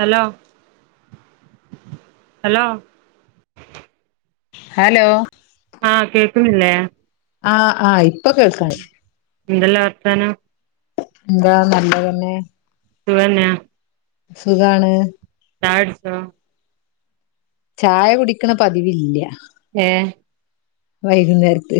Hello hello hello ആ കേൾക്കുന്നില്ലേ ആ ആയി എന്തെല്ലാ വർത്താനം എന്താ നല്ലത് തന്നെ സുഖന്നെ സുഖാണ്. ചായ കുടിച്ചോ? ചായ കുടിക്കണ പതിവില്യ. ഏഹ് വൈകുന്നേരത്ത്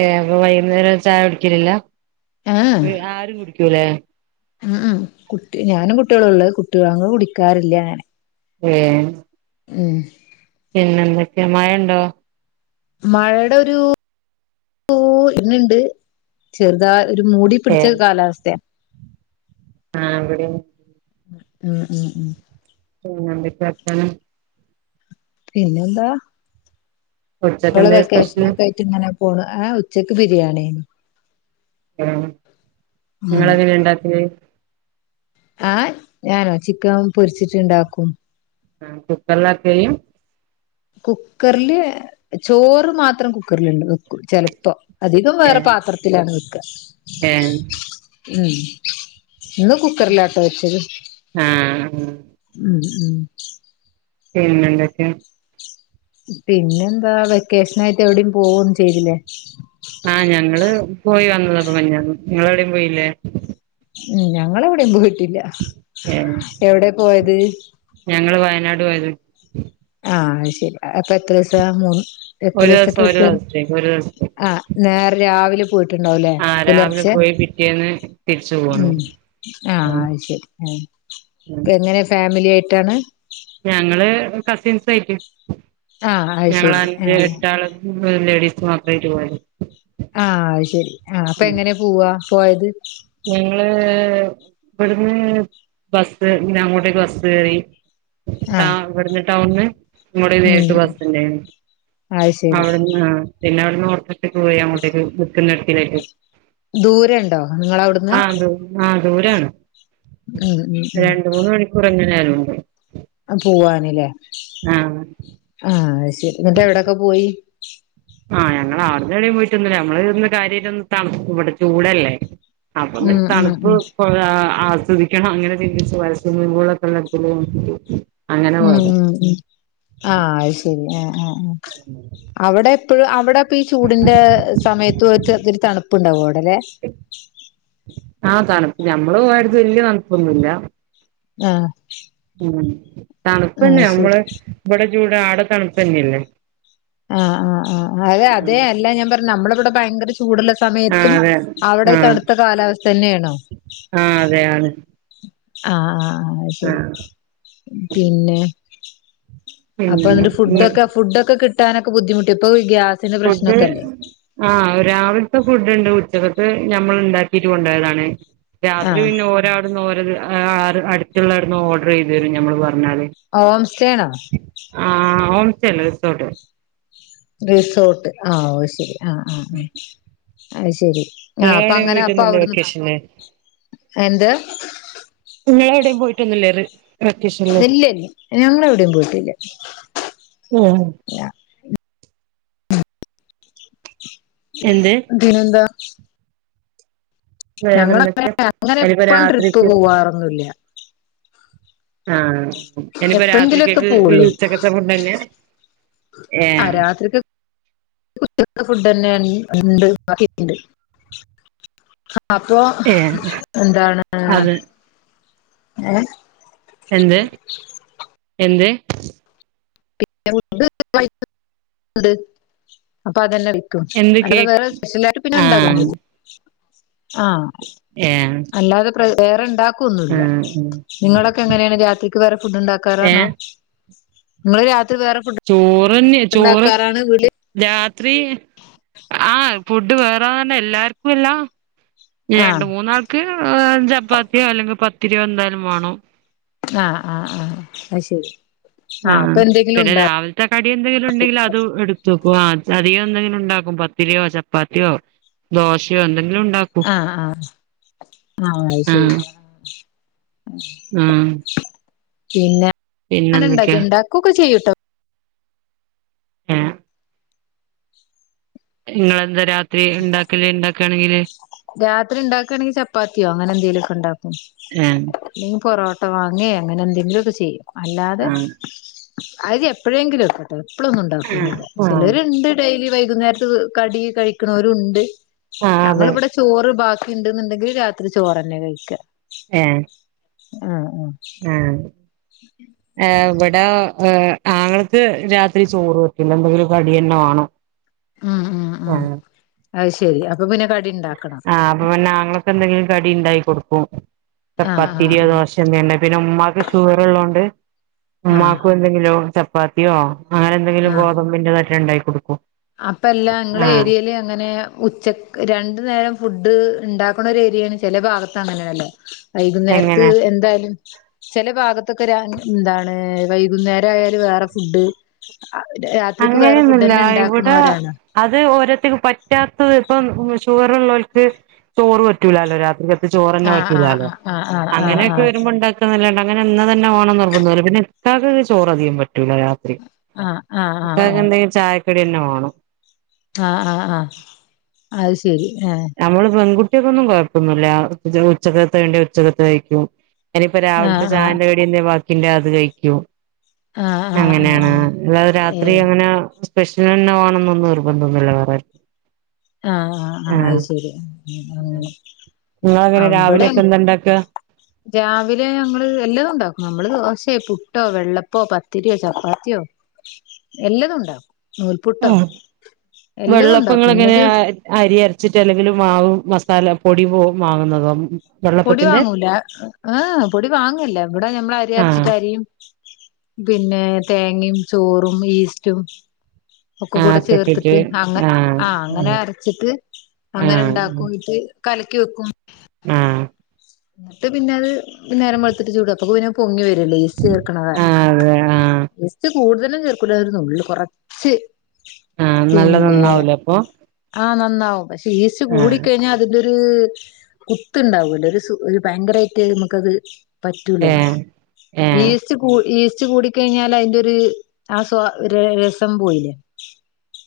ഏഹ് അപ്പോ വൈകുന്നേരം ചായ കുടിക്കലില്ല. ഏഹ് ആരും കുടി ക്കൂലേ? മ് മ് കുട്ടി ഞാനും കുട്യോളുള്ളെ കുട്ടികങ്ങള് കുടിക്കാറില്ല അങ്ങനെ. ഏ ഉം പിന്നെന്തൊക്കെ മഴയിണ്ടോ? മഴടൊരൂ ഊ വര്ണ് ണ്ട് ചെറുതായി ഒരു മൂടി പിടിച്ച ഏഹ് കാലാവസ്ഥയാ. ആഹ് ഇവ്ടെങ്ങ [unintelligible] മ് മ് മ് മ് പിന്നെന്ത്‌ട്ട വർത്താനം? പിന്നെന്താ? ഇപ്പള് ഉച്ചക്കെന്തേ സ്പെഷ്യല് വെക്കേഷനൊക്കെ ആയിട്ടിങ്ങനെ പോവ. ആഹ് ഉച്ചക്ക് ബിരിണിയായ്ന്നു. [unintelligible] ഇങ്ങളെങ്ങനെ ഇണ്ടാക്കല്? ആയ് ഞാനോ ചിക്കം പൊരിച്ചിട്ട്ണ്ടാക്കും. ആഹ് കുക്കർലാക്കയ്യ്? കുക്കർല് ചോറ് മാത്രം കുക്കർല് ണ്ട് വെക്കും ചെലപ്പോ. അധികം വേറെ ഏഹ് പാതർത്തിലാണ് വെക്കാ. ഏഹ് ഉം ഇന്ന് കുക്കറിലാട്ടൊ വെച്ചത്. ആഹ് ഉം. ഉം. പിന്നെന്തൊക്കെ? പിന്നെന്താ വെക്കേഷ്നായിട്ട് എവിടെ പോവൊന്നും ചെയ്തിലേ? ആഹ് ഞങ്ങള് പോയി വന്നതാ പൊ മെഞ്ഞാന്ന് ഇങ്ങളെവ്ടേം പോയിലേ? ഉം ഞങ്ങളെവ്ടീം പോയി ഏഹ് എവ്ടെ പോയത് ഞങ്ങള് വയനാട് പോയത് ആഹ് അയ്ശെരി അപ്പൊ എത്രോസാ മൂന്ന് ഒരു എത്രീസ്തെ ദിവസം ഒരു ട്രിപ്പെരുന്നു ദിവസത്തേക്ക് ഒരു ദിവസത്തേക്ക് ആഹ് നേരെ രാവിലെ പോയിട്ടുണ്ടാവും ലെ ആഹ് രാവിലെ പുലർച്ചെ പോയി പിറ്റേന്ന് തിരിച്ചു പോന്നു ഉം ആഹ് അയ്ശരി ആ ആഹ് പെങ്ങനെ ഫാമിലിയാ [unintelligible] കസിൻസുവായിറ്റ് ആഹ് അത് ഞങ്ങള് ശരി അഞ്ച് ആഹ് എട്ടാള് ഉം ലേഡീസ് മാത്രം വരോ [unintelligible] ആഹ് അ ശരി ആ അപ്പ എങ്ങനെ പോവാ. പോയത്. ഞങ്ങള് ഇവിടുന്ന് ബസ് പിന്നെ അങ്ങോട്ടേക്ക് ബസ് കേറി. ആ ആഹ് ഇവിടുന്ന്. ടൗൺന്ന്. ഇങ്ങോട്ട് ഉം നേരിട്ട് ഉം ബസുണ്ടായിരിന്നു അവിടന്ന് ആ പിന്നെവിടുന്ന് ഓട്ടോക്ക് ദുരെ ഉണ്ടോ നിങ്ങളവിടെക്ക്. ആഹ് ദുരാ ആഹ് ദൂരാണ് ഉം ഉം ആ രണ്ട് മൂന്ന് മണിക്കൂർ എങ്ങനാലും. അതെ അത് പോവാന്ല്ലേ ആഹ് ആഹ് ശ ശരി എന്നിട്ട് എവിടോക്കെ പോയി. ആ ഞങ്ങൾ അവിടന്ന് എടേ പോയിട്ടൊന്നുല്ല ഞമ്മള് കാര്യയിട്ട് ഒന്ന് തണുപ്പ്‌ ഇവിടെ ചൂടല്ലേ. അപ്പൊന്ന് ഉം ഉം തണുപ്പ്. ഉം [unintelligible] ചിന്തിക്കണം അങ്ങനെ ചിന്തിച്ചു വല്ല സിമ്മിങ്പുളോക്കെ ഉള്ളടത്തിലേ നോക്കി നോക്കി. ഉം ഉം ഉം ആ അ ശരി ആ ആഹ് അവിടെ എത്തി [unintelligible] അവിടെ ഇപ്പോ ഈ ചൂടിന്റെ സമയത്ത് പോയിട്ട് ഒത്തിരി തണുപ്പുണ്ടാവോ അവിടല്ലെ. ആഹ് തണുപ്പ് ഞമ്മള് പോയടുത്ത് വല്യയ തണു പ്പൊന്നുല്ല. ആഹ് ഉം തണുപ്പന്നെ ആഹ് ശരി നമ്മള് ഇവിടെ. ചൂട് ആടെ തണുപ്പ് തന്നെയല്ലേ. ആഹ് ആ ആഹ് അതെ അതെ അല്ല ഞാൻ പറഞ്ഞ് നമ്മള ഇബടെ ഭയങ്കര ചൂടുള്ള ആഹ് സമയത്തും അതെ അവടെ ആഹ് തണുത്ത കാലാവസ്ഥ തന്നേണോ? ആഹ് അതെയാണ് ആഹ് ആ. ആഹ് ശരി പിന്നേ അപ്പൊ ഇന്നിട്ട് ഫുഡ് പിന്നെ ഒക്കെ ഫുഡ് ഒക്കെ കി ട്ടാനൊക്കെ ബുദ്ധിമുട്ടിയോ ഇപ്പോ ഫുഡ്‌ ആഹ് രാവിലത്തെ ഫു ഡ്ണ്ട് ഉച്ചക്കത്തെ ഞമ്മളിണ്ടാക്കിട്ട് കൊണ്ടോയതാണ് രാത്രി ആഹ് പിന്നെ ഓരാടന്ന് ഓരത് ആ അറ് അടുത്തുള്ളായിരുന്നു ഓഡറ് ചെയ്തു തരും ഞമ്മള് പറ ഞ്ഞാല് ഹോം സ്റ്റേ ആണോ ആഹ്‌ ഓ സ്റ്റല്ല റിസോർട്ട് റിസോർട്ട് ആ ഓ ശരി ആഹ്‌ ആഹ്‌ ആ അയ് ശരി ആഹ്‌ നിങ്ങള് എവിടെയും അപ്പങ്ങനെ അപ്പ പോയിട്ടൊന്നുമില്ലേ അവിടുന്ന് വെക്കേഷനില് എന്ത് നിങ്ങളെവിടേം പോയിട്ടൊന്നുല്ലേ റ് ഇല്ല്യല്ല ഞങ്ങളെവിടെയും പോയിട്ടില്ല ആഹ് എന്ത് പിന്നെന്താ ഞങ്ങളങ്ങനെ വേറെന്തൊക്കെ അങ്ങനെ ഇനിപ്പോ എപ്പഴും ട്രിപ്പ് രാത്രിക്ക് പോവാറൊന്നൂല്ല ആഹ്‌ ഇനീപ്പോ എപ്പോഴെങ്കിലുംക്കെ രാത്രിക്കെക്ക് ഈ പോവുള്ളൂ ഉച്ചക്കത്തെ ഫുഡ്‌ തന്നെയാ ആഹ് രാത്രിക്ക്. [inaudible] തന്നെ ഉണ്ട് അവിടെ ഇരിപ്പുണ്ട്. അപ്പൊ ഏഹ് എന്താണ് അത് ഏഹ് എന്ത് എന്ത് [inaudible] അപ്പോ അതല്ലേ. ക്കും എന്ത് അതില് കേക്ക് വേറെ സ്പെഷ്യലായിട്ട് പിന്നെ ആഹ് ഉണ്ടാക്കുന്നില്ലേ. ആഹ് ഏഹ് അല്ലാതെ [inaudible] [inaudible] ഒന്നല്ല ആഹ് ഉം നിങ്ങളൊക്കെ എങ്ങനെയാണ് രാത്രിക്ക് വേറെ ഫുഡ് ഉണ്ടാക്കാറാണോ- ഏഹ് [inaudible] അ വേറെ ഫുഡ്- [inaudible] അങ്ങനെ തന്നെ ആ ചോറ് ഉണ്ടാക്കാറാണ് വീട്ടില് - ത്രീ ആഹ- ഫുഡ് വേറെന്നന്നെ എല്ലാർക്കുംല്ല രണ്ട ആഹ് മൂന്നാൾക്ക് ചപ്പാത്തിയോ അല്ലെങ്കിൽ പത്തി - ഇനി എന്തേലും വേണോ? [unintelligible] ആഹ ആഹ ആഹ അത് ശരി ആ ആഹ് അപ്പൊ എന്തെങ്കിലും പിന്നെ ഉണ്ടാവും രാവിലത്തെ കടി എന്തെങ്കിലും ഉണ്ടെങ്കിൽ അതു എടുത്തു വെക്കും ആ കറി ഒന്നും ഇല്ലെങ്കി - ഉണ്ടാകും പത്തിരിയോ ചപപ്പാ ത്തിയോ ദോശയോ എന്തെങ്കി- ആഹ ആഹ ആ അത് ശരി ആഹ് ആഹ് പിന്നെ- പിന്നെ എന്തൊക്കെയാ അങ്ങനണ്ടാക്കണ്ടാക്കൊക്കെ ചെയ്യൂും ത [unintelligible] നിങ്ങളന്തരാ ത്രി ഉണ്ടാകല്ഉണ്ടാ [inaudible] ക്കാണെങ്കില് [inaudible] രാത്രി ഉണ്ടാക്കാണെങ്കിൽ ചപ്പാത്തിയോ അങ്ങനെ എന്തെലുക്കെ ഉണ്ടാക്കും. ഏഹ് ഇല്ലെങ്കിൽ പൊറാട്ട വാങ്ങേ അങ്ങനെന്തങ്കിലുക്കെ ചെയ്യും. അല്ലാതെ- ആഹ് അരി എപ്പോഴെങ്കിലൊക്കെ- എപ്പള്ളൊന്നുണ്ടാക്കുന്നില്ല ചിലോ ആഹ് രുണ്ട് ഡെയിലി- വൈകുന്നേരത്ത് കടി കഴിക്ക്‌ ണോരുണ്ട് ആഹ അതെ ചോറ് ബാക്കിണ്ട്ന്നുണ്ടെങ്കിൽ രാത്രി ചോറ്ന്നെ കഴിക്ക്ക ഏ ആഹ ആ ആഹ -ഇവിടെ ഹ് ആങ്ങളക്ക്‌ രാത്രി ചോറ് പറ്റില്ല എന്തെങ്കിലും കടിയെന്നേവാണം ആ ആ ആ അത് ശരി അപ്പൊ പിന്നെ കടി ഉണ്ടാക്കണം. ആഹ് അപ്പൊ പിന്നെ ആങ്ങളക്ക് എന്തെങ്കിലും കടി ഉണ്ടാക്കി കൊടുക്കും. ആഹ് ആഹ് പാത്തിരിയോ ആഹ് ദോശയോ അല്ലെ പിന്നെ ഉമ്മക്ക് ഷുഗർ ഉള്ളതുകൊണ്ട് ആഹ് ഉമ്മാക്ക് എന്തെങ്കിലും. ചപ്പാത്തിയോ അങ്ങനെ എന്തെങ്കിലും ആഹ് ഗോതമ്പിന്റെതായിട്ട് ഉണ്ടാക്കി. കൊടുക്കും അപ്പ എല്ലാം ങ്ങള ആഹ് ഏരിയല് അങ്ങനെ ഉച്ചക്ക് രണ് നേരം ഫുഡ് ഇണ്ടാക്കണൊരു ഏരിയാണ് ചില ഭാഗത്താണ് ഇങ്ങനെ യാണല്ലോ വൈകുന്നേരത്ത് എങ്ങനെ എന്തായാലും ചില ഭാഗത്തൊക്കെ രാ എന്താണ് വൈകുന്നേരായാല് വേറെ ഫുഡ് അ രാത്രിക്ക് വേറെ ഫുഡന്നെ ഉണ്ടാ ഇവടെ അത് ഓരോത്തക്ക്പ്പം പറ്റാത്ത് പം ഷുഗറുള്ളോൾക്ക് ചോറ് പറ്റൂല്ലലോ രാത്രി ചോറന്നെ ആഹ് പറ്റൂലാ ലോ ആഹ് ആഹ് ആഹ് അങ്ങനെയൊക്കെ ആഹ് വരുമ്പോ ഇണ്ടാക്കാല്ലാണ്ട് ഇങ്ങനെ ഇന്ന്തെന്നെ വേണന്ന് നിർബന്ധല്ല പിന്നെ ഇത്താക്ക് ചോറധികം വ റ്റൂല രാത്രി ആഹ് ആഹ് ക്കക്കെന്തേലും ചായക്കടി ആ ന്നെ വേണം ആ ആ ആ അത് ശരി ആഹ് നമ്മള് പെൺകു ഉച്ചക്കൊന്നും കുഴപ്പൊന്നുല്ല ഉച്ചകൽത്തേണ്ടി ഉച്ചക്കത്തെ കഴിക്കും ഇനിയിപ്പ രാവിലത്തെ ആഹ് ചായേന്റെ കടിന്നെ ബാക് പിന്നെ അത് കഴിക്കും ആഹ് ആഹ് ആഹ് അങ്ങനെയാണ് ആഹ് ആഹ് അല്ലാതെ രാത്രി ഏഹ് അങ്ങനെ സ്പെഷ്ലെന്നെ വേണെന്നൊന്നും നിർബന്ധന്നുല്ല വേറാർ ആ ആ ആ അഹ് ശരി ഏ നിങ്ങളെങ്ങനെ അവടെൻ രാവിലെയൊക്കെ എന്താ ഉണ്ടാക്കുക രാവിലെ അങ്ങള് എല്ലതുംണ്ടാക്കും നമ്മള് ദോശ ഹേ പുട്ടോ വെള്ളപ്പോ പത്തിരിയോ ചപ്പാത്തിയോ എല്ലതും ഉണ്ടാക്കും നൂൽപുട്ടോ എല്ലതും ഉണ്ടാക്കും ഇന്നത് അ അരി അര്ച്ചിട്ട് അല്ലെങ്കിലും മാവ് മസ് തല പൊടിവോ വാങ്ങുന്നതോ? പൊടി വെള്ളപ്പത്തിന്റെ വാങ്ങൂല ഏഹ് പൊടി വാങ്ങുല്ല. ഇവടെ ഞമ്മള് അരി ആഹ് അരച്ചിട്ട് അരിയും പിന്നെ തേങ്ങിമ് ചോറും ഈസ്റ്റും ഒക്കെ ആഹ് കൂടെ കെട്ടിട്ട് ചേർത്തിട്ട് അങ്ങ ആഹ് ആ അങ്ങനെ ഉം അരച്ചിട്ട് അങ്ങനെ ആഹ് ഉണ്ടാക്കു ഉം ഇറ്റ് കലക്കി വെക്കും ആഹ് ന്നിട്ട് പിന്നെ അത് നേരം വെള്ത്തിട്ട് ചുടും. അപ്പൊ പൂനൊ പൊങ്ങി വ ലെസ്ചേർക്കണത ആഹ് അതെ ആഹ് ഈസ്റ്റ്‌ കൂടുതലും ചേർക്കൂല രു നുള്ള് കൊറച്ച് ആ നല്ലനന്നാവൂലേ അപ്പൊ ആഹ് നന്നാവും പക്ഷെ ഈസ്റ്റ് കൂടി ആഹ് കഴിഞ്ഞാ അതിന്റെ ഒ ര് കുത്ത് ഉണ്ടാവൂല ഒരു സു ഒരു ഭയങ്കരായിട്ട് നമുക്കത് പറ്റൂലല്ലോ ഏഹ് ഏഹ് ഈസ്റ്റ് കൂ ഈസ് സ്റ്റ്‌ കൂടി കഴിഞ്ഞാ അതിന്റെ ഒരു ആ സ്വ രസം പോയില്ലേ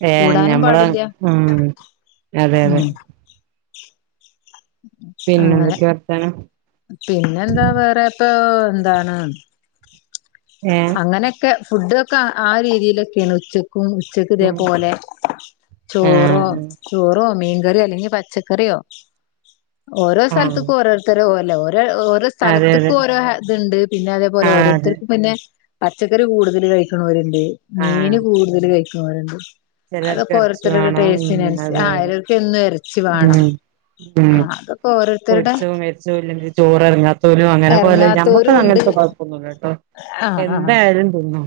ഏ കൂടാനും ഞമ്മള് പാടില്ല ഉം അതെ അതെ ഉം പിന്നെ അങ്ങനെ എന്തൊക്കെ വർത്താനം പിന്നെന്താ വേറെപ്പൊ എന്താണ് ഏഹ് അങ്ങനെക്കെ ഫുഡൊക്കെ ആ രീതിയിലൊക്കെണുച്ച- ഉച്ചക്ക് ഇതേ ഉം പോലെ ചോറോ ആഹ് ചോറോ മീൻ കറിയല്ലെങ്കി പച്ചക്കറിയോ ഓരോ ആഹ് സ്ഥലത്തിക്ക് ഓരോർത്തരോ [unintelligible] ഓ ഓരോ അതെ അതെ സ്ഥലത്തിക്കും ഓരോ ഇത്ണ്ട് പിന്നെ അതേപോലെ ആഹ് അതെ ഓരോരുത്തർ പച്ചക്കറി കൂടുതല് കഴിക്കണോരി ണ്ട് ആഹ് മീന് കൂടുതല് കഴി ക്കണോരിണ്ട് ചിലർക്ക് അതൊക്കെ ഇറച്ചി ഓരോരുത്തരുടെ വേണം ടേസ്റ്റിന് ഉം അനുസ അതെ ആഹ് അതെ ചെലർക്ക് എന്നും എറച്ചി വേണം ഉം ഉം ആ അതൊക്കെ ഓരോർ പൊരിച്ചതും കരിച്ചതും ഇല്ലെങ്കി ചോറെറങ്ങാ പോലും അങ്ങനെ പോലെ ഞമക്ക് ഇറങ്ങാത്തവരും ഉണ്ട് അങ്ങനത്തെ കൊഴപ്പൊന്നുല്ലട്ടോ ആ ആ എന്തായാലും തി ഉം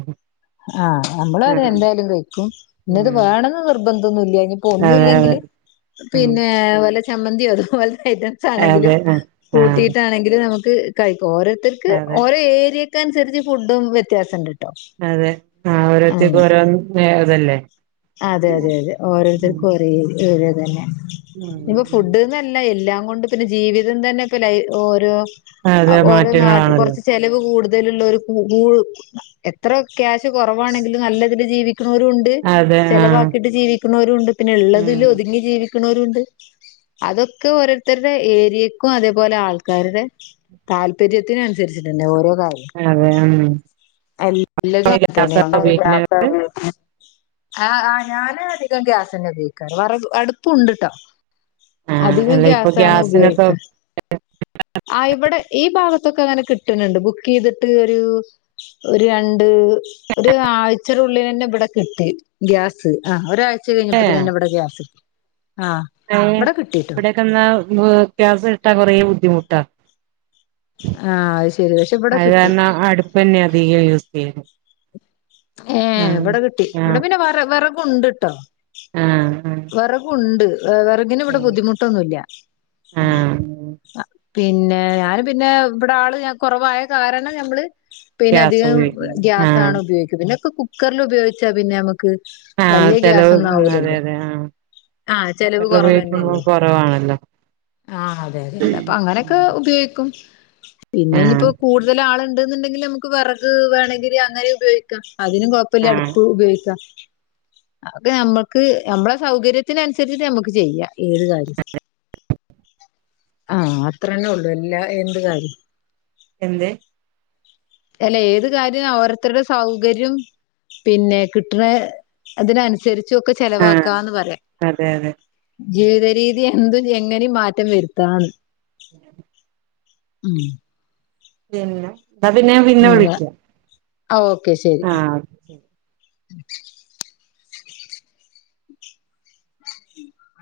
ആഹ് നമ്മളത് എന്തായാലും കയിക്കും പിന്നെത് ഉം വേണന്ന് നിർബ ഒന്നുല്യ ഇനിപ്പോ ഒന്നു അതെ അതെ ഇല്ലെങ്കില് ഉം പിന്നെ വെല്ല ചമ്മന്തി അത് പോ ഐറ്റംസ് ആണെങ്കിലും അതെ ആ ആഹ് കൂട്ടിയിട്ടാണെങ്കിലും നമുക്ക്- ഇത്‌ ക [unintelligible] ഓരോത്തർക്ക് അതെ ഓരോ ഏരിയ- ഒ [unintelligible] അനുസരിച്ച് ഫുഡും വ്യത്യാസം ഉണ്ട് അതെ ആഹ് ഓരോത്തക്ക് ഓരോ- അതല്ലേ അതെ അതെ അതെ ഓരോത്തർക്കു ഓരോ [unintelligible] അതു തന്നെ ഉം ഇനി ഉം ഫുഡ് ന്ന് അല്ല എല്ലാം അതുകൊണ്ട് പിന്നെ ജീവിതം തന്നെ [unintelligible] ഓരോ- അതെ ഓരോ നാട് മാറ്റങ്ങളാണല്ലോ കുറച്ച് ചെലവ് കൂടു ഇതിലുള്ള ഒരു [unintelligible] എത്ര - ക്യാഷ് കുറവാണെങ്കിലും നല്ല - ജീവി - ക്കുന്നവരും ഉണ്ട് അതെ ആഹ് ചെലവാക്കിട്ട് ജീവിക്കുന്നവരുണ്ട് പിന്നെ ഇള്ളതില് ഉം ഒതുങ്ങി ജീവി ക്ക്ണോര്ണ്ട് അതൊക്കെ ഓരോര്ത്തരുടെ ഏരിയക്കും അതേപോലെ ആൾക്കാരുടെ താല്പര്യത്തിനന്സരിച്ചിട്ട്ണ്ട് ഓരോ കാര്യം അതെ ഉം എല്ലതു അങ്ങത്തന്നെ ഗ്യാസാ ഉപയോഗിക്കല് ഇങ്ങള് [unintelligible] ആ ആ ഞാന് അധികം ഗ്യാസന്നെ ഉപയോഗിക്കാറ് വെറക് അടുപ്പുണ്ട്ട്ടോ ആഹ് അധികം അല്ല ഇപ്പൊ ഗ്യാസാണ് ഗ്യാസിനൊക്കെ ഉപയോഗിക്ക ആ ഇവിടെ ഈ ഭാഗത്തൊക്കങ്ങനെ കിട്ട്ണണ്ട് ബുക്കയ്തിട്ട് ഒരു ഒരു രണ്ട് ഒരു ആഴ്ച്ചടെ ഉള്ളിലന്നെ ഇവിടെ കിട്ടി ഗ്യാസ് ആഹ് ഒരാഴ് ച്ച ഏഹ് കഴിഞ്ഞപ്പതിനന്നെ ഇവിടെ ഗ്യാസ് ആ [unintelligible] ഇവിടെ കിട്ടിട്ടോ ഇവിടെക്കെന്നാ [unintelligible] കിട്ടാ കൊറേ ബുദ്ധിമു ട്ടാ ആ അത് ശരി പക്ഷെ ഇവിടെ അത് കിട്ടി കാരണം അടുപ്പന്നെ അധികം യൂസ് ചെയ്യുന്നു ഏ ഇവിടെ കിട്ടി ഇവിടെ പിന്നെ വറ വെറെ ഉണ്ട്ട്ടോ ആ വെറകുണ്ട്. വെ വെറകിന് ഇവിടെ ആഹ് ബുദ്ധിമുട്ടൊന്നുല്ല ആഹ് അ പിന്നെ ഞാനും പിന്നെ ഇവടെ ആള് ഞാ കൊറവായ കാരണം നമ്മള് പിന്നെ ഗ്യാസ് അധികം ഉപയോഗിക്കുന്നു ആഹ് ഗ്യാസാണ് ഉപയോഗിക്ക്ന്നെ പിന്നെ ക്ക‌ കുക്കറ്ല് ഉപയോഗിച്ചാ പിന്നെ നമ്മക്ക് ആഹ് ചെലവും മ് അതെ അതെ ആഹ് ആഹ് ചെലവ് കുക്കറിൽ ഉപയോഗിക്കുമ്പോ കുറവ്ന്നല്ലേ കൊറവാണല്ലോ ആഹ് അതെ അതെ അപ്പ അങ്ങനൊക്കെ ഉപയോഗിക്കും. പിന്നെ ആഹ് ഇനിയിപ്പോ കൂടുതല് ആള്ണ്ട് ന്ന്ണ്ടെങ്കിൽ നമുക്ക് വെറക് വേണേങ്കില് അങ്ങനെ ഉപയോഗിക്കാം. അതിനും കൊയപ്പില്ല ആഹ് അടുപ്പ് ഉപയോഗിക്കാ. [unintelligible] ഞമ്മക്ക് ഞമ്മള് സൗകര്യത്തിന് അനുസരിച്ചിട്ട് നമ്മുക്ക് ചെയ്യാം ഏത് കാര്യവും ആഹ് അത്ര തന്നെ ഉള്ളു ഏല്ലാ എന്ത് കാര്യവും. എന്ത്? എല്ല ഏത് കാര്യം അവ് ഓരോരുത്തരുടെ സൗകര്യം പിന്നെ കിട്ടണ അതിനനുസരി ച്ചൊക്കെ ചെലവാ ആഹ് അതെ അതെ. ജീവിതരീതി എന്തും എങ്ങനെ മാറ്റം വരുത്താന്ന്. [unintelligible] ഉം പിന്നെ എന്നാ പിന്നെ ഞാൻ പിന്നെ വിളിക്കാ. ആഹ് ഓക്കെ ശെരി.